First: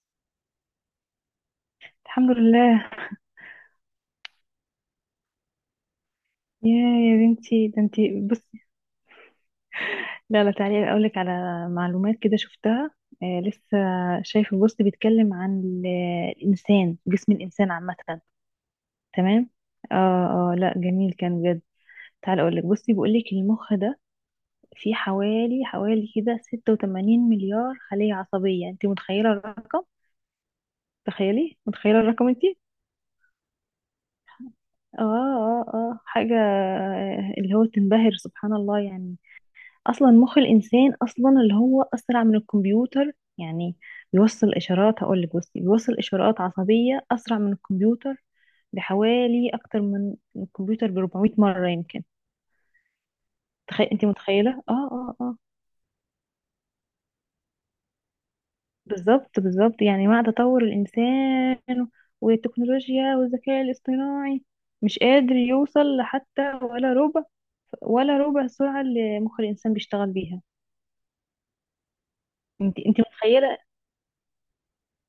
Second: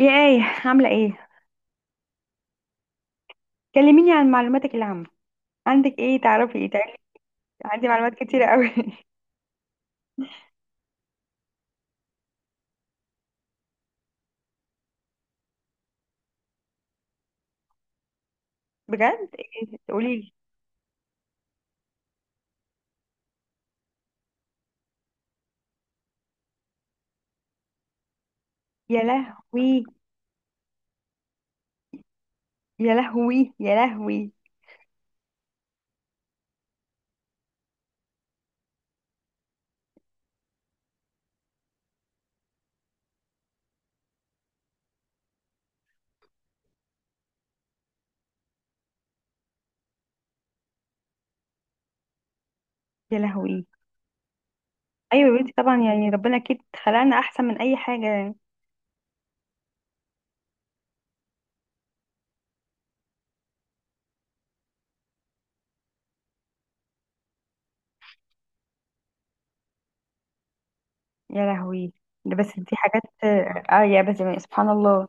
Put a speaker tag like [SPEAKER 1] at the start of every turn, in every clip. [SPEAKER 1] يا آية، عاملة ايه؟
[SPEAKER 2] الحمد لله.
[SPEAKER 1] كلميني عن معلوماتك العامة. عندك ايه تعرفي؟ ايه تعرفي؟
[SPEAKER 2] يا يا بنتي، ده
[SPEAKER 1] عندي معلومات
[SPEAKER 2] انتي
[SPEAKER 1] كتيرة
[SPEAKER 2] بصي.
[SPEAKER 1] قوي.
[SPEAKER 2] لا لا، تعالي اقول لك على معلومات كده شفتها. آه، لسه شايفه بوست بيتكلم عن الانسان، جسم الانسان عامه.
[SPEAKER 1] بجد؟
[SPEAKER 2] تمام.
[SPEAKER 1] ايه؟
[SPEAKER 2] اه
[SPEAKER 1] قوليلي.
[SPEAKER 2] اه لا، جميل كان بجد. تعالي اقول لك، بصي بيقول لك المخ ده فيه حوالي كده 86 مليار خلية عصبية. انت
[SPEAKER 1] يا
[SPEAKER 2] متخيلة الرقم؟
[SPEAKER 1] لهوي،
[SPEAKER 2] تخيلي، متخيلة الرقم انتي؟
[SPEAKER 1] يا لهوي، يا لهوي،
[SPEAKER 2] اه حاجة اللي هو تنبهر، سبحان الله يعني. اصلا مخ الانسان اصلا اللي هو اسرع من الكمبيوتر يعني. بيوصل اشارات، هقول لك بصي، بيوصل اشارات عصبيه اسرع من الكمبيوتر بحوالي، اكتر من الكمبيوتر ب 400 مره يمكن.
[SPEAKER 1] يا لهوي.
[SPEAKER 2] تخيل، انت متخيله؟ اه اه
[SPEAKER 1] ايوه
[SPEAKER 2] اه
[SPEAKER 1] يا بنتي، طبعا يعني ربنا اكيد خلقنا احسن من اي حاجة.
[SPEAKER 2] بالظبط بالظبط، يعني مع تطور الانسان والتكنولوجيا والذكاء الاصطناعي، مش قادر يوصل حتى ولا ربع، ولا ربع السرعه اللي مخ الانسان بيشتغل بيها.
[SPEAKER 1] يا لهوي. ده بس دي
[SPEAKER 2] انت
[SPEAKER 1] حاجات،
[SPEAKER 2] متخيله؟
[SPEAKER 1] يا بس يعني سبحان الله.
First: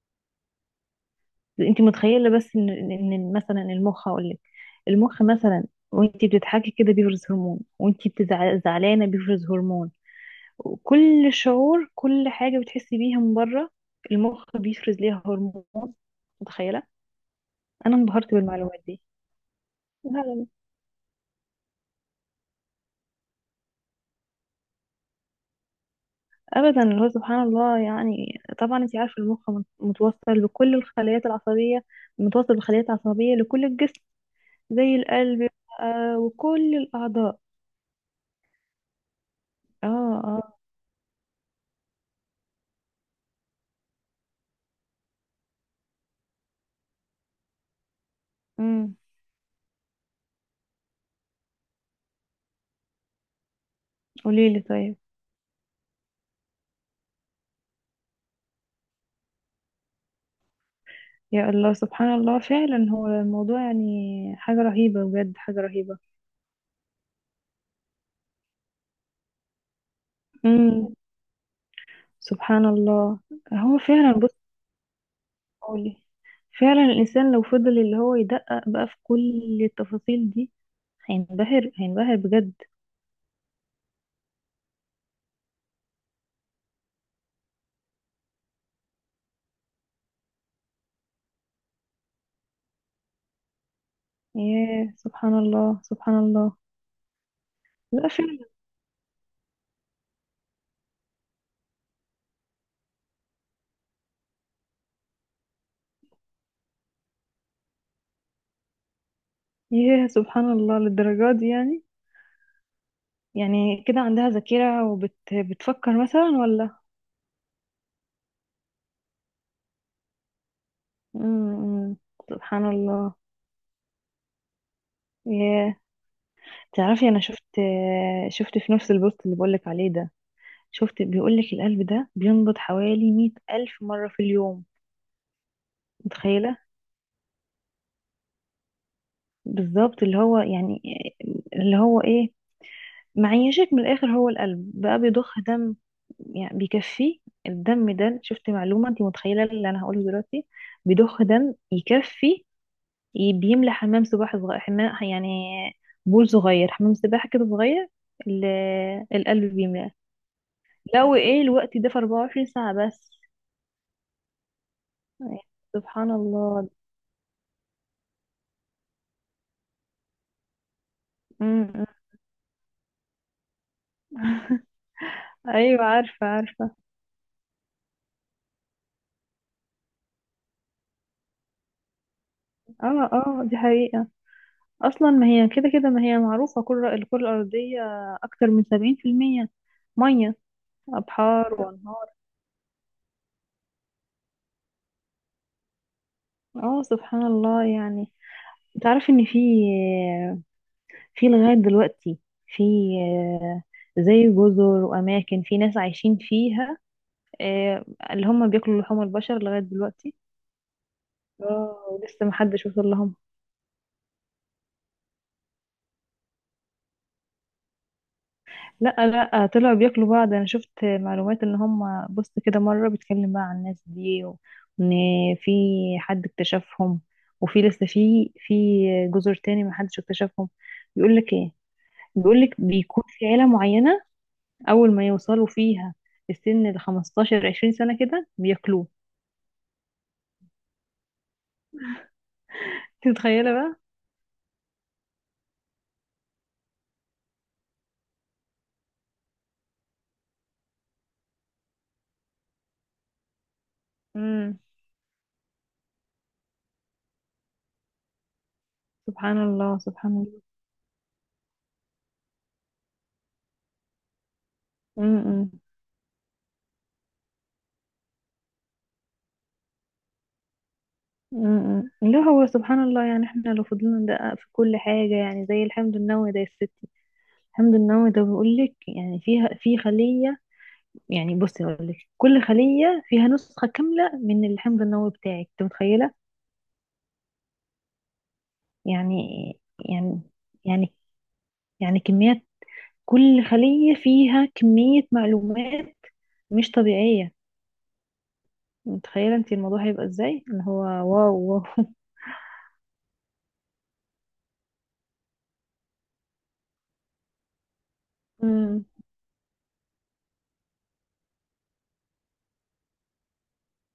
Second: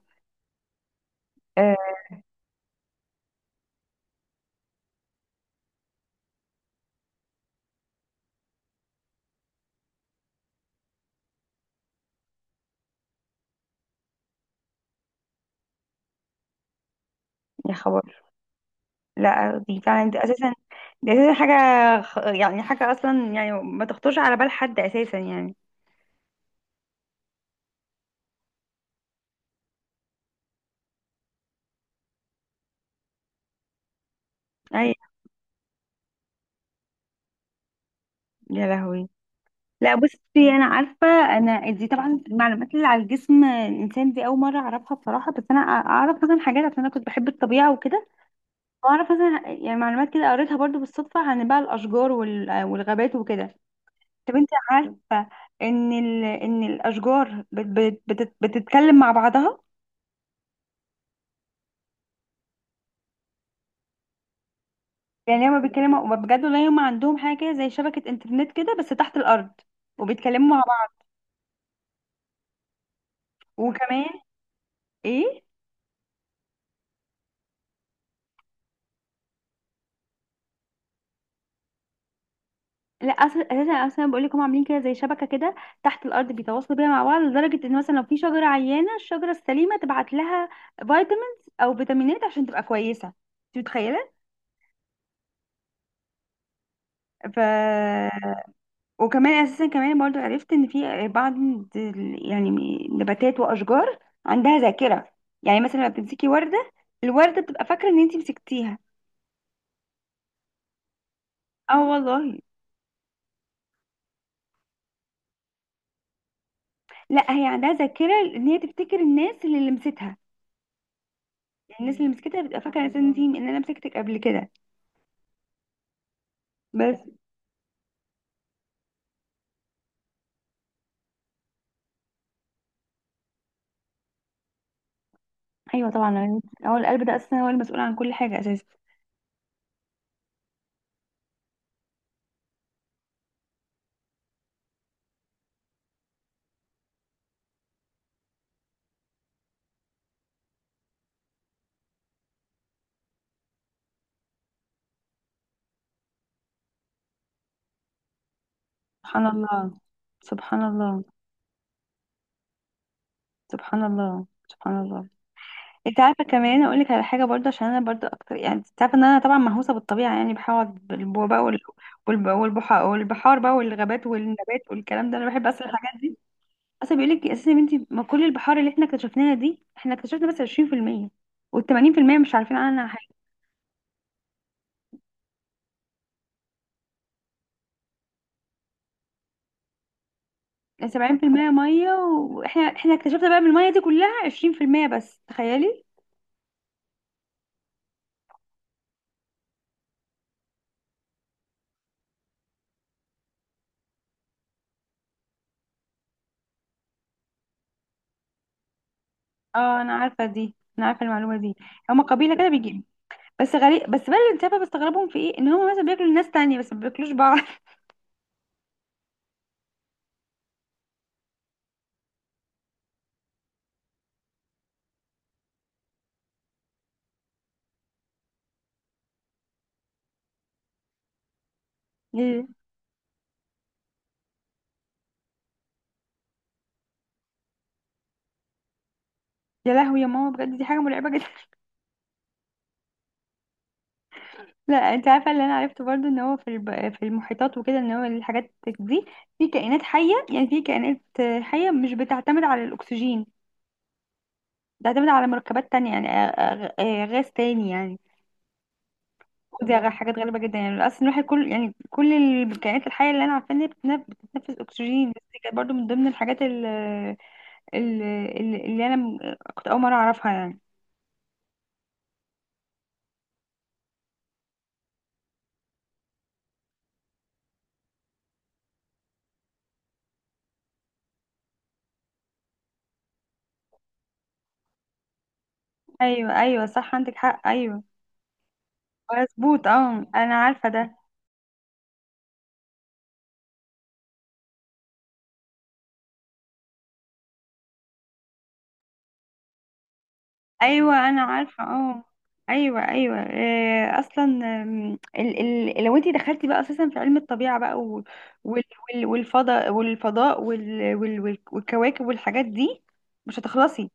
[SPEAKER 1] آه.
[SPEAKER 2] انت متخيله بس ان ان إن مثلا المخ، هقول لك المخ مثلا، وانت بتضحكي كده بيفرز هرمون، وانت زعلانه بيفرز هرمون، وكل شعور، كل حاجه بتحسي بيها من بره المخ بيفرز ليها هرمون. متخيله؟
[SPEAKER 1] يا
[SPEAKER 2] انا
[SPEAKER 1] خبر.
[SPEAKER 2] انبهرت بالمعلومات دي.
[SPEAKER 1] لا، دي فعلا،
[SPEAKER 2] لا
[SPEAKER 1] دي
[SPEAKER 2] لا لا،
[SPEAKER 1] اساسا دي اساسا حاجة. يعني حاجة اصلا، يعني ما تخطرش على بال حد اساسا يعني.
[SPEAKER 2] ابدا، اللي هو سبحان الله يعني. طبعا انت عارفه المخ متوصل بكل الخلايات العصبيه، متوصل بالخلايا العصبيه لكل الجسم،
[SPEAKER 1] اي،
[SPEAKER 2] زي القلب، آه، وكل الاعضاء.
[SPEAKER 1] يا لهوي.
[SPEAKER 2] اه
[SPEAKER 1] لا بصي،
[SPEAKER 2] اه
[SPEAKER 1] انا عارفه. انا دي طبعا المعلومات اللي على الجسم الانسان دي اول مره اعرفها بصراحه، بس انا اعرف مثلا حاجات عشان انا كنت بحب الطبيعه وكده،
[SPEAKER 2] امم.
[SPEAKER 1] واعرف مثلا يعني معلومات كده قريتها برضو بالصدفه عن بقى الاشجار والغابات وكده. طب انت
[SPEAKER 2] قولي لي طيب.
[SPEAKER 1] عارفه ان الاشجار بتتكلم مع بعضها؟
[SPEAKER 2] يا الله، سبحان الله فعلا. هو الموضوع يعني حاجة رهيبة بجد،
[SPEAKER 1] يعني هما
[SPEAKER 2] حاجة رهيبة.
[SPEAKER 1] بيتكلموا بجد، والله هما عندهم حاجه كده زي شبكه انترنت كده بس تحت الارض، وبيتكلموا مع
[SPEAKER 2] امم،
[SPEAKER 1] بعض.
[SPEAKER 2] سبحان الله. هو
[SPEAKER 1] وكمان
[SPEAKER 2] فعلا بص،
[SPEAKER 1] ايه.
[SPEAKER 2] قولي. فعلا الإنسان لو فضل اللي هو يدقق بقى في كل التفاصيل دي، هينبهر، هينبهر بجد.
[SPEAKER 1] لا، أصل اساسا اصلا بقول لك هم عاملين كده زي شبكه كده تحت الارض، بيتواصلوا بيها مع بعض لدرجه ان مثلا لو في شجره عيانه الشجره السليمه تبعت لها فيتامينز او فيتامينات عشان تبقى كويسه، انت متخيله؟
[SPEAKER 2] ياه، سبحان الله سبحان الله. لا
[SPEAKER 1] ف
[SPEAKER 2] فعلا.
[SPEAKER 1] وكمان اساسا كمان برضو عرفت ان في بعض يعني نباتات واشجار عندها ذاكره. يعني مثلا لما بتمسكي ورده، الورده بتبقى فاكره ان انت مسكتيها.
[SPEAKER 2] ياه، سبحان الله للدرجة دي
[SPEAKER 1] اه
[SPEAKER 2] يعني؟
[SPEAKER 1] والله.
[SPEAKER 2] يعني كده عندها ذاكرة وبتفكر مثلا ولا؟
[SPEAKER 1] لا، هي عندها ذاكره ان هي تفتكر الناس اللي لمستها، الناس
[SPEAKER 2] امم،
[SPEAKER 1] اللي مسكتها بتبقى
[SPEAKER 2] سبحان
[SPEAKER 1] فاكره اساسا ان
[SPEAKER 2] الله.
[SPEAKER 1] انت ان انا مسكتك قبل كده.
[SPEAKER 2] ياه.
[SPEAKER 1] بس.
[SPEAKER 2] تعرفي انا شفت، شفت في نفس البوست اللي بقولك عليه ده، شفت بيقولك القلب ده بينبض حوالي 100,000 مرة في اليوم.
[SPEAKER 1] ايوه طبعا يعني
[SPEAKER 2] متخيلة؟
[SPEAKER 1] هو القلب ده اساسا هو المسؤول عن كل حاجه اساسا.
[SPEAKER 2] بالظبط، اللي هو يعني، اللي هو ايه، معيشك من الآخر هو القلب بقى، بيضخ دم يعني بيكفي. الدم ده، شفت معلومة، انت متخيلة اللي انا هقوله دلوقتي؟ بيضخ دم يكفي، بيملى حمام سباحة صغير، حمام يعني بول صغير، حمام سباحة كده صغير، ال-
[SPEAKER 1] سبحان
[SPEAKER 2] القلب
[SPEAKER 1] الله،
[SPEAKER 2] بيملاه،
[SPEAKER 1] سبحان الله،
[SPEAKER 2] لو ايه الوقت ده، في 24 ساعة بس
[SPEAKER 1] سبحان الله، سبحان الله.
[SPEAKER 2] يعني.
[SPEAKER 1] انت
[SPEAKER 2] سبحان
[SPEAKER 1] عارفه، كمان
[SPEAKER 2] الله.
[SPEAKER 1] اقول لك على حاجه برضه عشان انا برضه اكتر، يعني انت عارفه ان انا طبعا مهووسه بالطبيعه، يعني بحاول بالبو بقى
[SPEAKER 2] امم.
[SPEAKER 1] والبحار بقى والغابات والنبات والكلام ده، انا بحب اصلا
[SPEAKER 2] ايوه
[SPEAKER 1] الحاجات دي.
[SPEAKER 2] عارفة عارفة.
[SPEAKER 1] اصلا بيقول لك اساسا يا بنتي، ما كل البحار اللي احنا اكتشفناها دي احنا اكتشفنا بس 20%، وال80% مش عارفين
[SPEAKER 2] اه
[SPEAKER 1] عنها حاجه.
[SPEAKER 2] اه، دي حقيقة. اصلا ما هي كده كده، ما هي معروفة كل الكرة الارضية اكتر من 70% مية،
[SPEAKER 1] 70%
[SPEAKER 2] ابحار
[SPEAKER 1] ميه،
[SPEAKER 2] وانهار.
[SPEAKER 1] واحنا احنا اكتشفنا بقى من الميه دي كلها 20% بس، تخيلي.
[SPEAKER 2] اه، سبحان الله يعني. تعرف ان في، في لغاية دلوقتي، في زي جزر واماكن في ناس عايشين فيها آه، اللي هم بياكلوا لحوم البشر لغاية
[SPEAKER 1] اه انا
[SPEAKER 2] دلوقتي.
[SPEAKER 1] عارفه دي، انا عارفه المعلومه دي.
[SPEAKER 2] اه،
[SPEAKER 1] هما
[SPEAKER 2] ولسه
[SPEAKER 1] قبيله كده
[SPEAKER 2] محدش وصل
[SPEAKER 1] بيجي.
[SPEAKER 2] لهم.
[SPEAKER 1] بس غريب بس بقى اللي انت عارفه بستغربهم في ايه، ان هما مثلا بياكلوا الناس تانية بس ما بياكلوش بعض.
[SPEAKER 2] لا لا، طلعوا بياكلوا بعض. انا شفت معلومات ان هم، بص كده، مره بيتكلم بقى عن الناس دي، وان في حد اكتشفهم، وفي لسه، في جزر تاني ما حدش اكتشفهم. بيقول لك ايه؟ بيقول
[SPEAKER 1] يا
[SPEAKER 2] لك بيكون في عيله معينه، اول ما يوصلوا فيها السن ال 15 20 سنه كده، بياكلوه.
[SPEAKER 1] يا لهوي، يا ماما، بجد دي حاجه مرعبه جدا.
[SPEAKER 2] انت متخيله بقى؟
[SPEAKER 1] لا انت عارفه اللي انا عرفته برضو، ان هو في المحيطات وكده، ان هو الحاجات دي في كائنات حيه، يعني في كائنات حيه مش بتعتمد على الاكسجين،
[SPEAKER 2] امم،
[SPEAKER 1] بتعتمد على مركبات تانية يعني، غاز تاني يعني.
[SPEAKER 2] سبحان
[SPEAKER 1] ودي
[SPEAKER 2] الله سبحان
[SPEAKER 1] حاجات غريبة
[SPEAKER 2] الله.
[SPEAKER 1] جدا، يعني أصلا الواحد كل كائنات الحية اللي أنا عارفة إن هي بتتنفس أكسجين، بس دي
[SPEAKER 2] امم
[SPEAKER 1] كانت برضه من ضمن الحاجات اللي أنا كنت أول مرة أعرفها يعني.
[SPEAKER 2] امم لا هو سبحان الله يعني، احنا لو فضلنا ندقق في كل حاجه، يعني زي الحمض النووي ده يا ستي، الحمض النووي ده بيقول لك، يعني فيها، في خلية، يعني بصي اقول لك، كل خلية فيها نسخة كاملة من الحمض النووي بتاعك. انت متخيلة؟
[SPEAKER 1] أيوه أيوه صح، عندك حق، أيوه.
[SPEAKER 2] يعني
[SPEAKER 1] مظبوط، أه،
[SPEAKER 2] يعني
[SPEAKER 1] أنا عارفة
[SPEAKER 2] يعني
[SPEAKER 1] ده.
[SPEAKER 2] يعني كميات، كل خلية فيها كمية معلومات مش طبيعية. متخيلة انت الموضوع هيبقى ازاي؟ اللي هو
[SPEAKER 1] أيوه أنا
[SPEAKER 2] واو
[SPEAKER 1] عارفة،
[SPEAKER 2] واو.
[SPEAKER 1] أه. أيوه أيوه، أصلا ال ال لو أنت دخلتي بقى أساسا في علم الطبيعة بقى وال
[SPEAKER 2] مم.
[SPEAKER 1] والفضاء والكواكب والحاجات دي، مش هتخلصي.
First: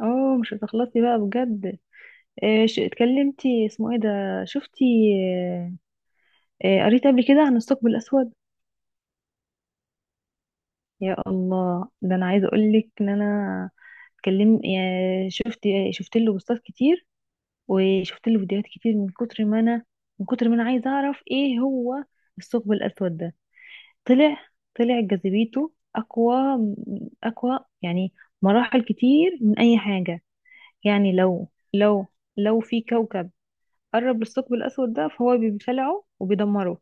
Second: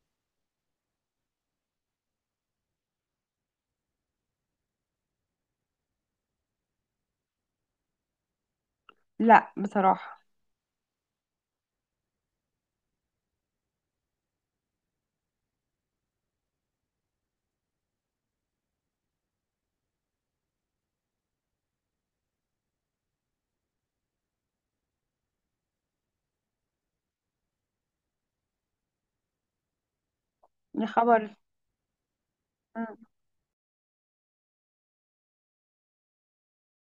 [SPEAKER 2] اه، مش هتخلصي بقى بجد. إيه اتكلمتي اسمه ايه ده، شفتي؟ آه، قريت قبل كده عن الثقب الاسود.
[SPEAKER 1] لا بصراحة.
[SPEAKER 2] يا الله، ده انا عايزه اقول لك ان انا، اتكلم شفت، شفت له بوستات كتير، وشفت له فيديوهات كتير، من كتر ما انا، من كتر ما انا عايزه اعرف ايه هو الثقب الاسود ده. طلع، طلع جاذبيته اقوى، اقوى يعني مراحل كتير من اي حاجه.
[SPEAKER 1] يا
[SPEAKER 2] يعني
[SPEAKER 1] خبر.
[SPEAKER 2] لو في
[SPEAKER 1] مم.
[SPEAKER 2] كوكب قرب للثقب الاسود ده، فهو بيبلعه وبيدمره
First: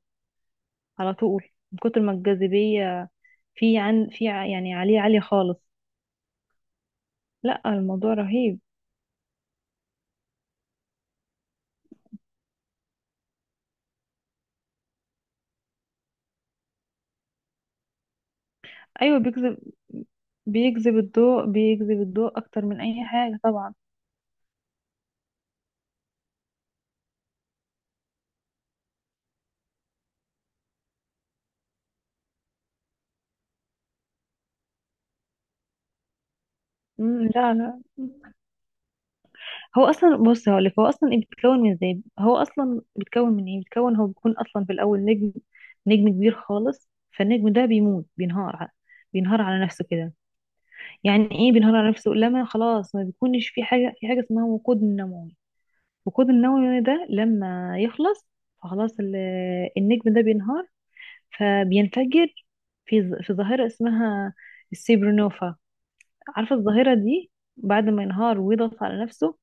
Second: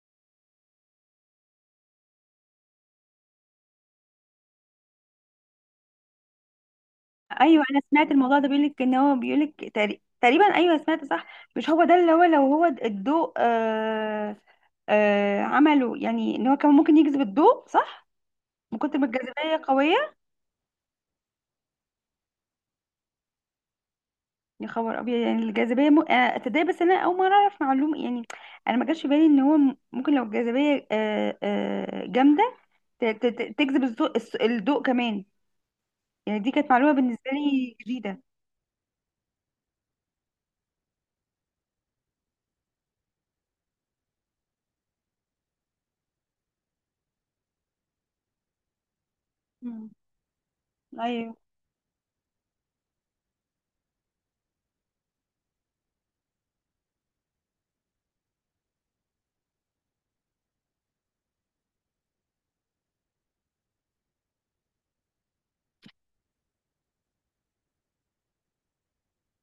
[SPEAKER 2] على طول، من كتر ما الجاذبيه، في عن في ع- يعني عليه عالية خالص. لا
[SPEAKER 1] ايوه انا سمعت
[SPEAKER 2] الموضوع
[SPEAKER 1] الموضوع ده،
[SPEAKER 2] رهيب.
[SPEAKER 1] بيقولك ان هو بيقولك تقريبا، ايوه سمعت صح. مش هو ده، اللي هو لو هو الضوء، عمله يعني ان هو كان ممكن يجذب الضوء، صح، من كتر ما
[SPEAKER 2] ايوه بيجذب،
[SPEAKER 1] الجاذبيه قويه.
[SPEAKER 2] بيجذب الضوء، بيجذب الضوء اكتر من اي حاجه طبعا.
[SPEAKER 1] يا خبر ابيض، يعني الجاذبيه م... آه تصدقي، بس انا اول مره اعرف معلومه يعني. انا ما جاش في بالي ان هو ممكن لو الجاذبيه جامده تجذب الضوء، الضوء كمان، يعني دي كانت معلومه بالنسبه
[SPEAKER 2] لا
[SPEAKER 1] لي
[SPEAKER 2] لا.
[SPEAKER 1] جديده.
[SPEAKER 2] هو اصلا بص هقولك، هو اصلا إيه بيتكون، من ازاي، هو اصلا بيتكون من ايه، بيتكون هو، بيكون اصلا في الاول نجم، نجم كبير خالص. فالنجم ده بيموت، بينهار بينهار على نفسه
[SPEAKER 1] مم.
[SPEAKER 2] كده. يعني
[SPEAKER 1] ايوه.
[SPEAKER 2] ايه بينهار على نفسه؟ لما خلاص ما بيكونش في حاجه، في حاجه اسمها وقود النووي، الوقود النووي ده لما يخلص، فخلاص النجم ده بينهار، فبينفجر في في ظاهرة اسمها السيبرونوفا. عارفة الظاهرة دي؟ بعد ما ينهار ويضغط على نفسه،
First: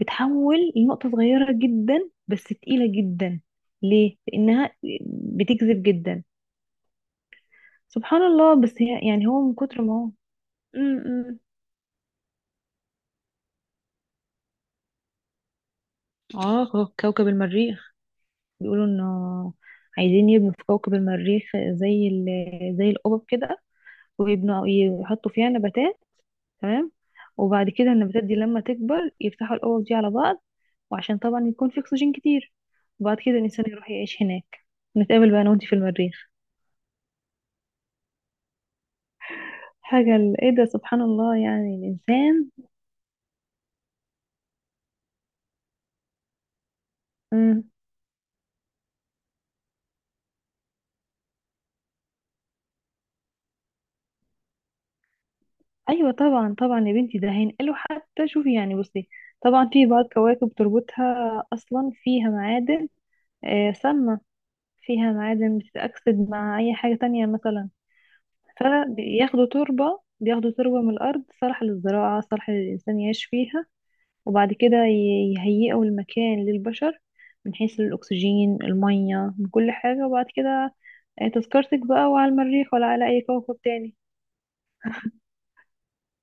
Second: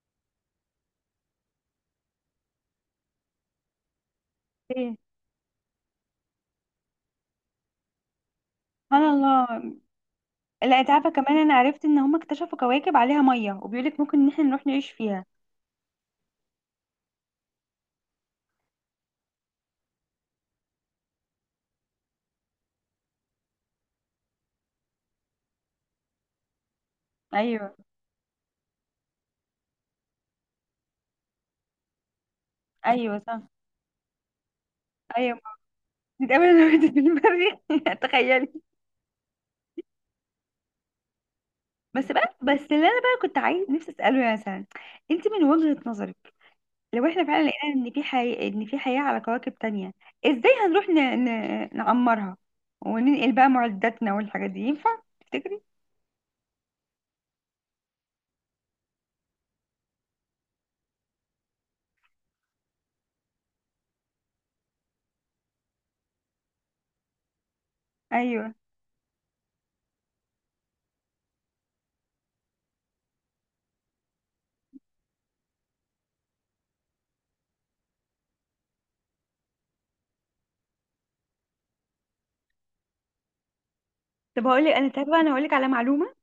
[SPEAKER 2] بتحول لنقطة صغيرة جدا بس تقيلة جدا. ليه؟ لأنها
[SPEAKER 1] ايه
[SPEAKER 2] بتجذب جدا، سبحان الله. بس
[SPEAKER 1] سبحان
[SPEAKER 2] هي يعني، هو من
[SPEAKER 1] الله.
[SPEAKER 2] كتر ما هو،
[SPEAKER 1] لا انت عارفه
[SPEAKER 2] م-
[SPEAKER 1] كمان،
[SPEAKER 2] م.
[SPEAKER 1] انا عرفت ان هم اكتشفوا كواكب عليها ميه، وبيقولك ممكن ان احنا نروح نعيش فيها.
[SPEAKER 2] اه، كوكب المريخ، بيقولوا انه عايزين يبنوا في كوكب المريخ زي زي القبب كده، ويبنوا يحطوا فيها نباتات، تمام، وبعد
[SPEAKER 1] ايوه،
[SPEAKER 2] كده النباتات دي لما تكبر يفتحوا الأوعية دي على بعض، وعشان طبعا يكون في أكسجين كتير، وبعد
[SPEAKER 1] ايوه
[SPEAKER 2] كده
[SPEAKER 1] صح.
[SPEAKER 2] الإنسان يروح يعيش هناك. نتقابل
[SPEAKER 1] ايوه.
[SPEAKER 2] بقى أنا وأنتي في المريخ.
[SPEAKER 1] نتقابل انا وانت في المريخ تخيلي.
[SPEAKER 2] حاجة إيه ده، سبحان الله يعني
[SPEAKER 1] بس بقى،
[SPEAKER 2] الإنسان.
[SPEAKER 1] بس اللي انا بقى كنت عايز نفسي اساله، مثلا انت من وجهه نظرك، لو احنا فعلا
[SPEAKER 2] مم.
[SPEAKER 1] لقينا ان في حياه على كواكب تانية، ازاي هنروح نعمرها، وننقل بقى معداتنا والحاجات دي، ينفع تفتكري؟
[SPEAKER 2] أيوة طبعا طبعا يا بنتي، ده هينقله حتى. شوفي يعني، بصي، طبعا في بعض كواكب تربطها أصلا فيها معادن، آه، سامة، فيها معادن بتتأكسد مع أي حاجة تانية مثلا،
[SPEAKER 1] ايوه.
[SPEAKER 2] فبياخدوا تربة، بياخدوا تربة من الأرض صالحة للزراعة، صالحة للإنسان يعيش فيها، وبعد كده يهيئوا المكان للبشر من حيث الأكسجين، المية، من كل حاجة، وبعد كده آه، تذكرتك بقى وعلى المريخ ولا على أي كوكب تاني.
[SPEAKER 1] طب هقول لك، انا تعرفه، انا هقول لك على معلومه.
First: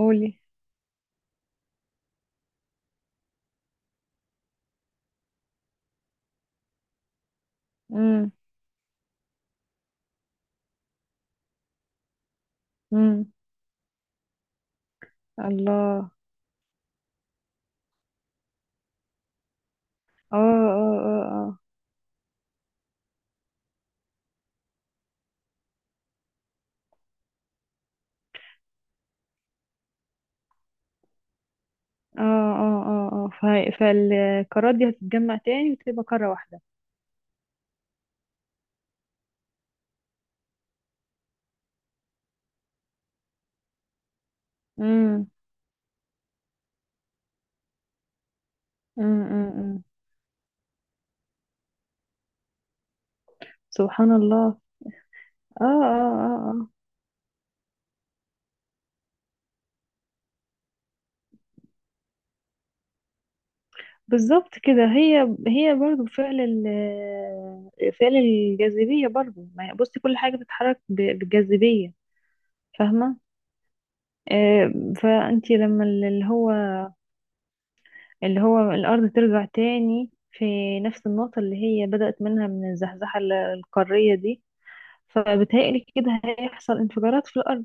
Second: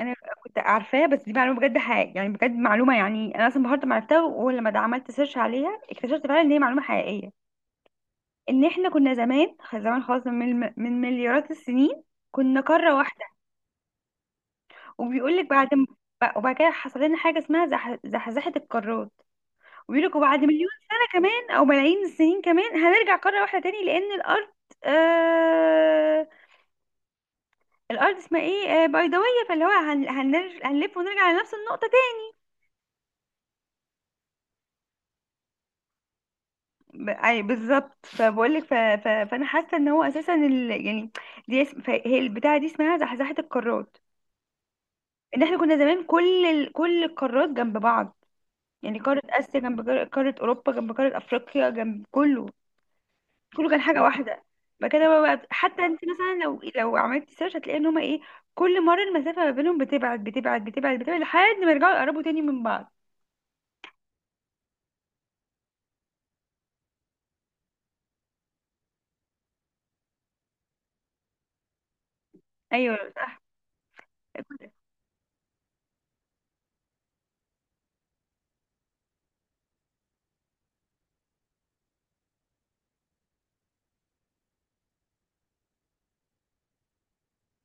[SPEAKER 1] انا كنت عارفاها، بس دي معلومه بجد حقيقيه يعني، بجد معلومه يعني، انا اصلا بهارت ما عرفتها، ولما ده عملت سيرش عليها اكتشفت فعلا ان هي معلومه حقيقيه.
[SPEAKER 2] امم،
[SPEAKER 1] ان احنا كنا زمان زمان خالص من مليارات السنين كنا قاره واحده.
[SPEAKER 2] امم.
[SPEAKER 1] وبيقول لك بعد م-
[SPEAKER 2] الله.
[SPEAKER 1] ب- وبعد كده حصل لنا حاجه اسمها زحزحه القارات، وبيقول لك وبعد
[SPEAKER 2] اه
[SPEAKER 1] مليون
[SPEAKER 2] اه
[SPEAKER 1] سنه
[SPEAKER 2] اه اه
[SPEAKER 1] كمان او ملايين السنين كمان هنرجع قاره واحده تاني، لان الارض، آه، الارض اسمها ايه، بيضاويه، فاللي هو هنلف ونرجع لنفس النقطه.
[SPEAKER 2] اه فالقارات دي هتتجمع تاني وتبقى قارة واحدة.
[SPEAKER 1] اي بالظبط، فبقول لك، فانا حاسه ان هو اساسا يعني، هي البتاعه دي اسمها زحزحه القارات،
[SPEAKER 2] امم
[SPEAKER 1] ان احنا كنا زمان كل القارات جنب بعض. يعني قاره اسيا
[SPEAKER 2] أمم.
[SPEAKER 1] جنب قاره اوروبا جنب قاره افريقيا جنب كله، كله كان حاجه
[SPEAKER 2] سبحان
[SPEAKER 1] واحده.
[SPEAKER 2] الله.
[SPEAKER 1] بعد كده بقى،
[SPEAKER 2] اه
[SPEAKER 1] حتى انت مثلا
[SPEAKER 2] اه
[SPEAKER 1] لو
[SPEAKER 2] اه
[SPEAKER 1] عملتي سيرش هتلاقي ان هما ايه، كل مره المسافه ما بينهم بتبعد بتبعد بتبعد بتبعد لحد ما يرجعوا يقربوا تاني من بعض.
[SPEAKER 2] بالظبط كده، هي، هي برضو فعل فعل الجاذبية برضو، ما هي، بصي كل حاجة بتتحرك بالجاذبية.
[SPEAKER 1] ايوه
[SPEAKER 2] فاهمة؟
[SPEAKER 1] صح.
[SPEAKER 2] آه، فأنتي لما اللي هو، اللي هو الأرض ترجع تاني في نفس النقطة اللي هي بدأت منها، من الزحزحة القارية دي، فبتهيألي كده هيحصل انفجارات في الأرض،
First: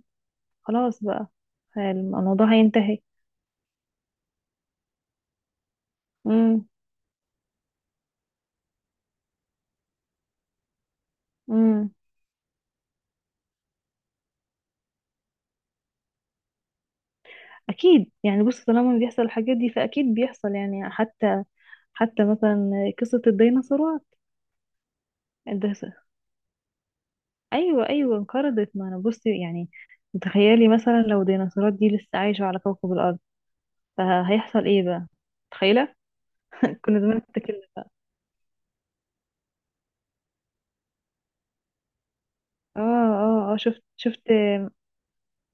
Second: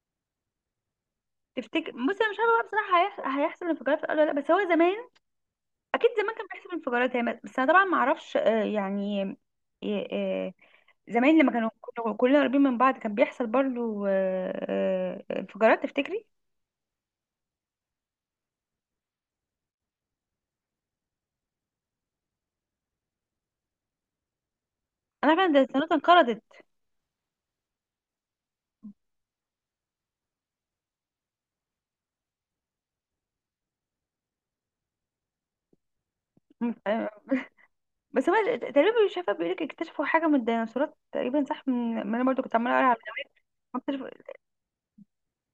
[SPEAKER 2] خلاص بقى
[SPEAKER 1] تفتكر؟ بصي انا مش
[SPEAKER 2] الموضوع
[SPEAKER 1] عارفه بقى
[SPEAKER 2] هينتهي.
[SPEAKER 1] بصراحه، هيحصل انفجارات في الارض ولا لا، بس هو زمان اكيد زمان كان
[SPEAKER 2] امم
[SPEAKER 1] بيحصل انفجارات هي، بس انا طبعا ما اعرفش، يعني. آه، آه، زمان لما
[SPEAKER 2] امم
[SPEAKER 1] كلنا قريبين من بعض كان بيحصل برضو، انفجارات تفتكري؟
[SPEAKER 2] أكيد يعني. بصي، طالما بيحصل الحاجات دي، فأكيد بيحصل يعني، حتى، حتى مثلا قصة الديناصورات.
[SPEAKER 1] انا عارفه ان
[SPEAKER 2] الدس-
[SPEAKER 1] الديناصورات انقرضت.
[SPEAKER 2] أيوة أيوة انقرضت، ما أنا بصي يعني، تخيلي مثلا لو الديناصورات دي لسه عايشة على كوكب الأرض، فهيحصل إيه بقى؟ متخيلة؟
[SPEAKER 1] م-
[SPEAKER 2] كنا
[SPEAKER 1] آه،
[SPEAKER 2] زمان اتكلنا.
[SPEAKER 1] بس هو تقريبا مش عارفه، بيقول لك اكتشفوا حاجه من الديناصورات تقريبا، صح، من ما انا برضو كنت عماله اقرا على.
[SPEAKER 2] اه شفت،
[SPEAKER 1] اكتشفوا
[SPEAKER 2] شفت،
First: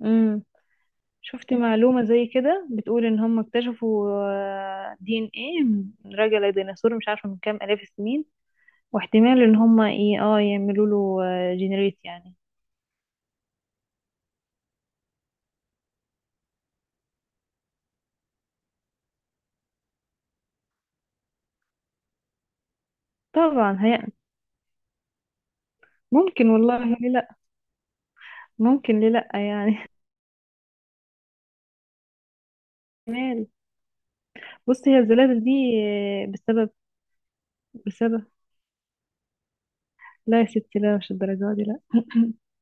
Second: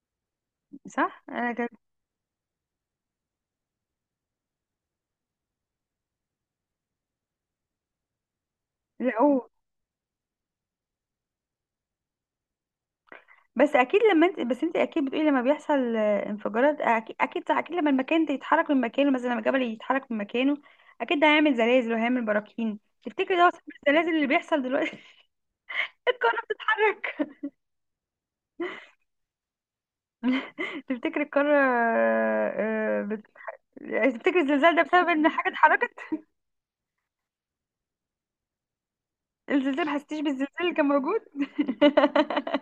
[SPEAKER 2] امم،
[SPEAKER 1] صح انا
[SPEAKER 2] شفت
[SPEAKER 1] كان
[SPEAKER 2] معلومة زي كده بتقول إن هم اكتشفوا آه، دي إن إيه راجع لديناصور مش عارفة من كام آلاف السنين، واحتمال
[SPEAKER 1] لقوه.
[SPEAKER 2] إن هم إيه، اه، يعملوا له جنريت يعني.
[SPEAKER 1] بس اكيد لما انت، بس انت اكيد بتقولي، لما بيحصل انفجارات اكيد اكيد اكيد، لما المكان ده يتحرك من مكانه، مثلا لما الجبل يتحرك من مكانه، اكيد ده هيعمل زلازل وهيعمل براكين. تفتكري ده هو سبب
[SPEAKER 2] طبعا هي.
[SPEAKER 1] الزلازل اللي بيحصل دلوقتي؟ القارة
[SPEAKER 2] ممكن والله، ليه
[SPEAKER 1] بتتحرك.
[SPEAKER 2] لأ، ممكن ليه لأ يعني.
[SPEAKER 1] تفتكري القارة،
[SPEAKER 2] احتمال.
[SPEAKER 1] يعني تفتكري الزلزال ده
[SPEAKER 2] بصي هي
[SPEAKER 1] بسبب ان
[SPEAKER 2] الزلازل
[SPEAKER 1] حاجة
[SPEAKER 2] دي
[SPEAKER 1] اتحركت؟
[SPEAKER 2] آه، بسبب، بسبب.
[SPEAKER 1] الزلزال، ما حسيتيش
[SPEAKER 2] لا يا
[SPEAKER 1] بالزلزال اللي
[SPEAKER 2] ستي
[SPEAKER 1] كان
[SPEAKER 2] لا، مش
[SPEAKER 1] موجود؟
[SPEAKER 2] الدرجة دي لا.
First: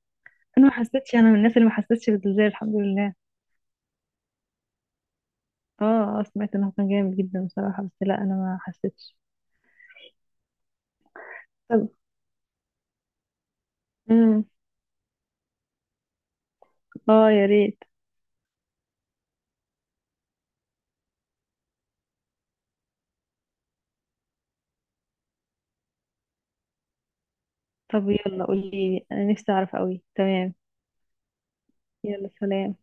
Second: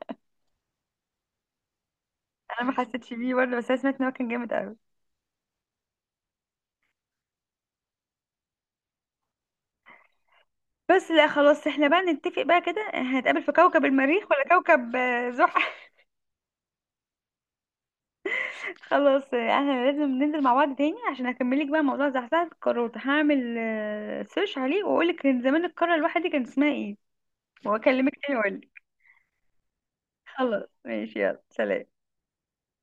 [SPEAKER 2] انا ما حسيتش، انا من الناس اللي ما حسيتش بالزلزال،
[SPEAKER 1] انا ما
[SPEAKER 2] الحمد
[SPEAKER 1] حسيتش
[SPEAKER 2] لله.
[SPEAKER 1] بيه برضه، بس انا سمعت ان هو كان جامد قوي.
[SPEAKER 2] اه، آه، سمعت انه كان جامد جدا بصراحة، بس لا انا ما حسيتش.
[SPEAKER 1] بس لا خلاص، احنا
[SPEAKER 2] طب.
[SPEAKER 1] بقى نتفق بقى كده، هنتقابل في كوكب المريخ
[SPEAKER 2] امم.
[SPEAKER 1] ولا كوكب، زحل.
[SPEAKER 2] اه يا ريت.
[SPEAKER 1] خلاص احنا لازم ننزل مع بعض تاني عشان اكملك بقى موضوع زحزحة الكروت، هعمل سيرش عليه واقولك كان زمان القارة الواحدة دي كان اسمها ايه،
[SPEAKER 2] طب
[SPEAKER 1] واكلمك تاني
[SPEAKER 2] يلا
[SPEAKER 1] واقولك.
[SPEAKER 2] قولي لي، انا نفسي اعرف قوي. تمام.
[SPEAKER 1] خلاص ماشي، يلا سلام.
[SPEAKER 2] يلا سلام.